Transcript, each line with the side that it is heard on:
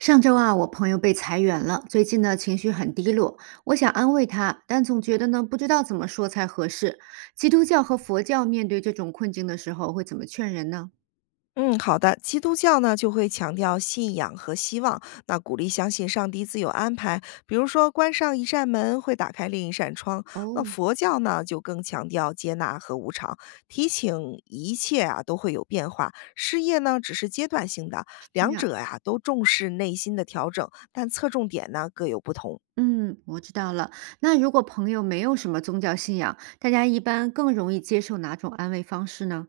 right: 上周啊，我朋友被裁员了，最近呢情绪很低落。我想安慰他，但总觉得呢不知道怎么说才合适。基督教和佛教面对这种困境的时候会怎么劝人呢？
left: 嗯，好的。基督教呢，就会强调信仰和希望，那鼓励相信上帝自有安排。比如说，关上一扇门会打开另一扇窗。那
right: 哦，
left: 佛教呢，就更强调接纳和无常，提醒一切啊都会有变化。事业呢，只是阶段性的。
right: 是这
left: 两
right: 样。
left: 者呀、都重视内心的调整，但侧重点呢各有不同。
right: 嗯，我知道了。那如果朋友没有什么宗教信仰，大家一般更容易接受哪种安慰方式呢？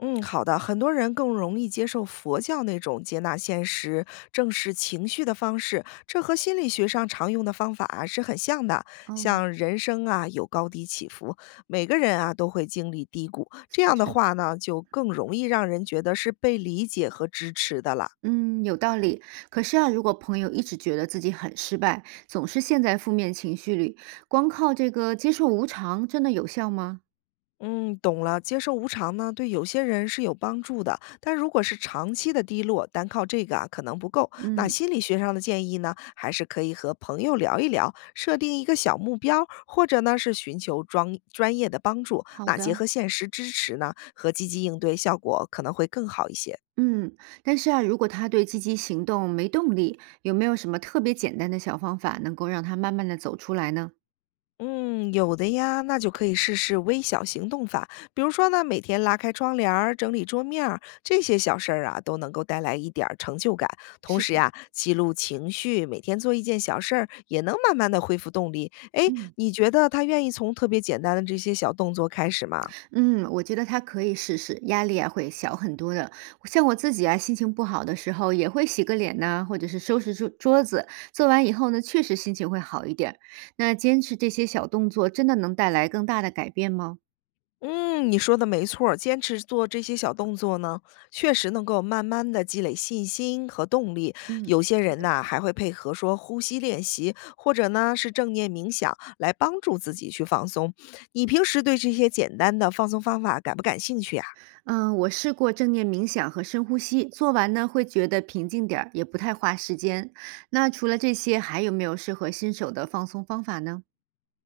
left: 嗯，好的。很多人更容易接受佛教那种接纳现实、正视情绪的方式，这和心理学上常用的方法啊是很像的。
right: 哦，
left: 像人生啊有高低起伏，每个人啊都会经历低谷，这样的
right: 是，
left: 话呢，就更容易让人觉得是被理解和支持的了。
right: 嗯，有道理。可是啊，如果朋友一直觉得自己很失败，总是陷在负面情绪里，光靠这个接受无常，真的有效吗？
left: 嗯，懂了。接受无常呢，对有些人是有帮助的，但如果是长期的低落，单靠这个啊可能不够。那
right: 嗯。
left: 心理学上的建议呢，还是可以和朋友聊一聊，设定一个小目标，或者呢是寻求专业的帮助。
right: 好
left: 那结
right: 的，
left: 合现实支持呢，和积极应对，效果可能会更好一些。
right: 嗯，但是啊，如果他对积极行动没动力，有没有什么特别简单的小方法能够让他慢慢的走出来呢？
left: 嗯，有的呀，那就可以试试微小行动法，比如说呢，每天拉开窗帘儿、整理桌面儿，这些小事儿啊，都能够带来一点儿成就感。同
right: 是
left: 时
right: 的，
left: 呀，记录情绪，每天做一件小事儿，也能慢慢的恢复动力。哎，
right: 嗯
left: 你觉得他愿意从特别简单的这些小动作开始吗？
right: 嗯，我觉得他可以试试，压力啊会小很多的。像我自己啊，心情不好的时候也会洗个脸呐、或者是收拾桌子，做完以后呢，确实心情会好一点儿。那坚持这些小动作，真的能带来更大的改变吗？
left: 嗯，你说的没错儿，坚持做这些小动作呢，确实能够慢慢的积累信心和动力。
right: 嗯，
left: 有些
right: 是
left: 人
right: 的。
left: 呐，还会配合说呼吸练习，或者呢是正念冥想来帮助自己去放松。你平时对这些简单的放松方法感不感兴趣呀？
right: 嗯，我试过正念冥想和深呼吸，做完呢会觉得平静点儿，也不太花时间。那除了这些，还有没有适合新手的放松方法呢？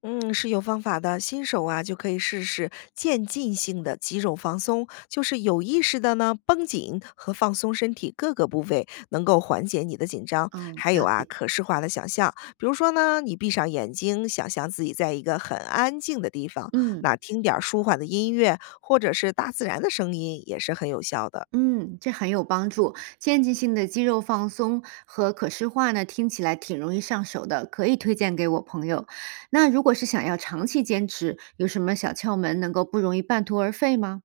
left: 嗯，是有方法的。新手啊，就可以试试渐进性的肌肉放松，就是有意识的呢绷紧和放松身体各个部位，能够缓解你的紧张。
right: 嗯，
left: 还有
right: 了
left: 啊，
right: 解。
left: 可视化的想象，比如说呢，你闭上眼睛，想象自己在一个很安静的地方，
right: 嗯
left: 那听点儿舒缓的音乐，或者是大自然的声音，也是很有效的。
right: 嗯，这很有帮助。渐进性的肌肉放松和可视化呢，听起来挺容易上手的，可以推荐给我朋友。那如果是想要长期坚持，有什么小窍门能够不容易半途而废吗？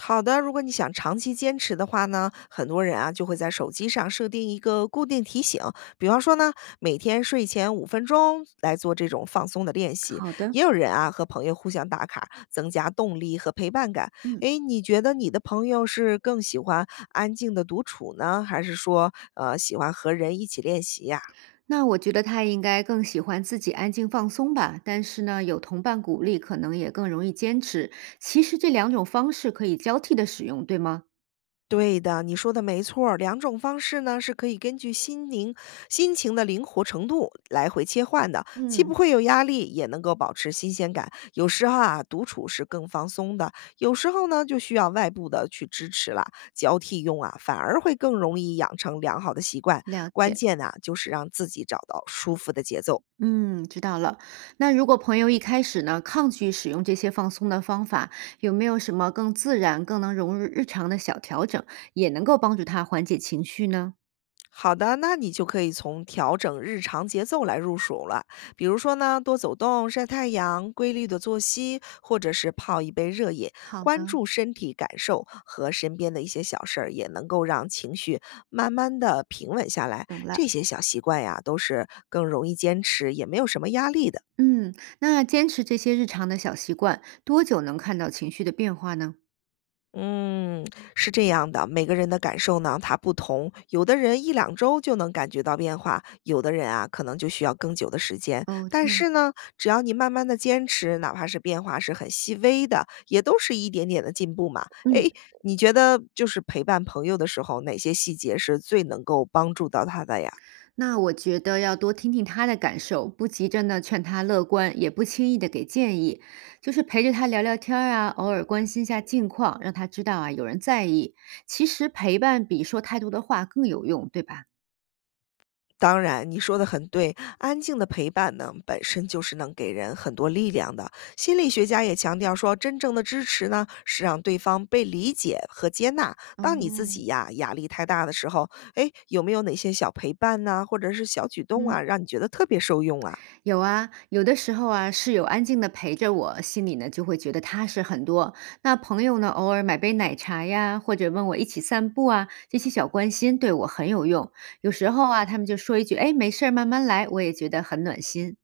left: 好的，如果你想长期坚持的话呢，很多人啊就会在手机上设定一个固定提醒，比方说呢，每天睡前5分钟来做这种放松的练习。
right: 好的，
left: 也有人啊和朋友互相打卡，增加动力和陪伴感。
right: 嗯。
left: 诶，你觉得你的朋友是更喜欢安静的独处呢，还是说喜欢和人一起练习呀、
right: 那我觉得他应该更喜欢自己安静放松吧，但是呢，有同伴鼓励，可能也更容易坚持。其实这两种方式可以交替的使用，对吗？
left: 对的，你说的没错儿。两种方式呢，是可以根据心情的灵活程度来回切换的，既不
right: 嗯，
left: 会有压力，也能够保持新鲜感。有时候啊，独处是更放松的；有时候呢，就需要外部的去支持了。交替用啊，反而会更容易养成良好的习惯。
right: 了
left: 关
right: 解。
left: 键呢、就是让自己找到舒服的节奏。
right: 嗯，知道了。那如果朋友一开始呢抗拒使用这些放松的方法，有没有什么更自然、更能融入日常的小调整，也能够帮助他缓解情绪呢？
left: 好的，那你就可以从调整日常节奏来入手了。比如说呢，多走动、晒太阳、规律的作息，或者是泡一杯热饮，
right: 好
left: 关
right: 的，
left: 注身体感受和身边的一些小事儿，也能够让情绪慢慢的平稳下来。
right: 懂了。
left: 这些小习惯呀，都是更容易坚持，也没有什么压力的。
right: 嗯，那坚持这些日常的小习惯，多久能看到情绪的变化呢？
left: 嗯，是这样的，每个人的感受呢，它不同。有的人一两周就能感觉到变化，有的人啊，可能就需要更久的时间。
right: 哦，
left: 但
right: 这样。
left: 是呢，只要你慢慢的坚持，哪怕是变化是很细微的，也都是一点点的进步嘛。
right: 嗯。
left: 诶，你觉得就是陪伴朋友的时候，哪些细节是最能够帮助到他的呀？
right: 那我觉得要多听听他的感受，不急着呢劝他乐观，也不轻易的给建议，就是陪着他聊聊天儿啊，偶尔关心一下近况，让他知道啊有人在意。其实陪伴比说太多的话更有用，对吧？
left: 当然，你说的很对。安静的陪伴呢，本身就是能给人很多力量的。心理学家也强调说，真正的支持呢，是让对方被理解和接纳。当你自
right: 哦，
left: 己呀压力太大的时候，哎，有没有哪些小陪伴呐、或者是小举动
right: 嗯。
left: 啊，让你觉得特别受用啊？
right: 有啊，有的时候啊，室友安静的陪着我，心里呢就会觉得踏实很多。那朋友呢，偶尔买杯奶茶呀，或者问我一起散步啊，这些小关心对我很有用。有时候啊，他们就说一句"哎，没事儿，慢慢来"，我也觉得很暖心。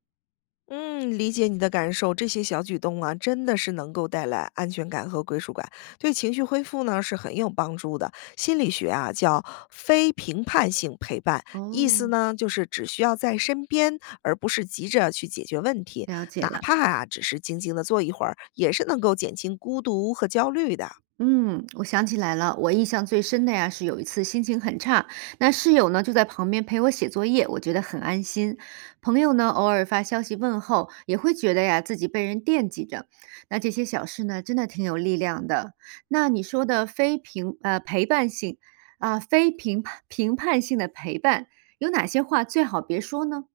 left: 嗯，理解你的感受，这些小举动啊，真的是能够带来安全感和归属感，对情绪恢复呢是很有帮助的。心理学啊叫非评判性陪伴，意思
right: 哦，
left: 呢就是只需要在身边，而不是急着去解决问题，
right: 了解
left: 哪
right: 了。
left: 怕啊只是静静的坐一会儿，也是能够减轻孤独和焦虑的。
right: 嗯，我想起来了，我印象最深的呀是有一次心情很差，那室友呢就在旁边陪我写作业，我觉得很安心。朋友呢偶尔发消息问候，也会觉得呀自己被人惦记着。那这些小事呢，真的挺有力量的。那你说的非评呃陪伴性啊、非评判性的陪伴，有哪些话最好别说呢？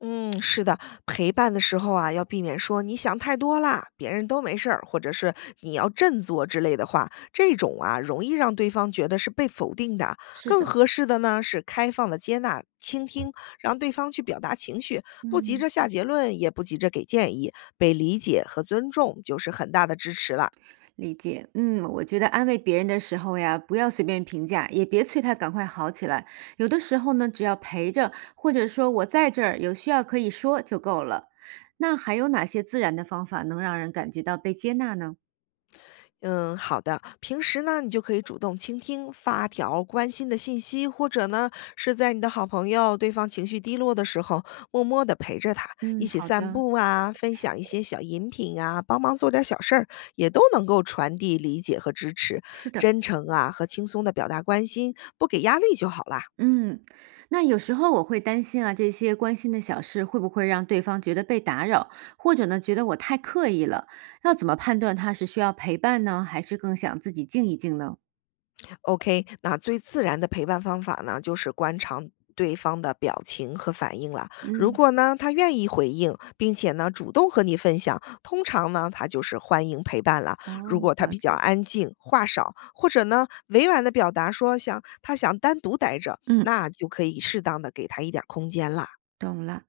left: 嗯，是的，陪伴的时候啊，要避免说“你想太多啦，别人都没事儿”或者是“你要振作”之类的话，这种啊容易让对方觉得是被否定的。
right: 是
left: 更
right: 的，
left: 合适的呢是开放的接纳、倾听，让对方去表达情绪，不急
right: 嗯。
left: 着下结论，也不急着给建议，被理解和尊重就是很大的支持了。
right: 理解，嗯，我觉得安慰别人的时候呀，不要随便评价，也别催他赶快好起来。有的时候呢，只要陪着，或者说我在这儿，有需要可以说就够了。那还有哪些自然的方法能让人感觉到被接纳呢？
left: 嗯，好的。平时呢，你就可以主动倾听，发条关心的信息，或者呢，是在你的好朋友对方情绪低落的时候，默默的陪着他，一
right: 嗯，
left: 起
right: 好
left: 散
right: 的，
left: 步啊，分享一些小饮品啊，帮忙做点小事儿，也都能够传递理解和支持。
right: 是的，
left: 真诚啊和轻松的表达关心，不给压力就好啦。
right: 嗯，那有时候我会担心啊，这些关心的小事会不会让对方觉得被打扰，或者呢，觉得我太刻意了？要怎么判断他是需要陪伴呢，还是更想自己静一静呢？
left: OK，那最自然的陪伴方法呢，就是观察对方的表情和反应了。如
right: 嗯，
left: 果呢，他愿意回应，并且呢，主动和你分享，通常呢，他就是欢迎陪伴了。如
right: 哦，
left: 果他
right: 了
left: 比较
right: 解。
left: 安静，话少，或者呢，委婉的表达说想单独待着，
right: 嗯，
left: 那就可以适当的给他一点儿空间了。
right: 懂了。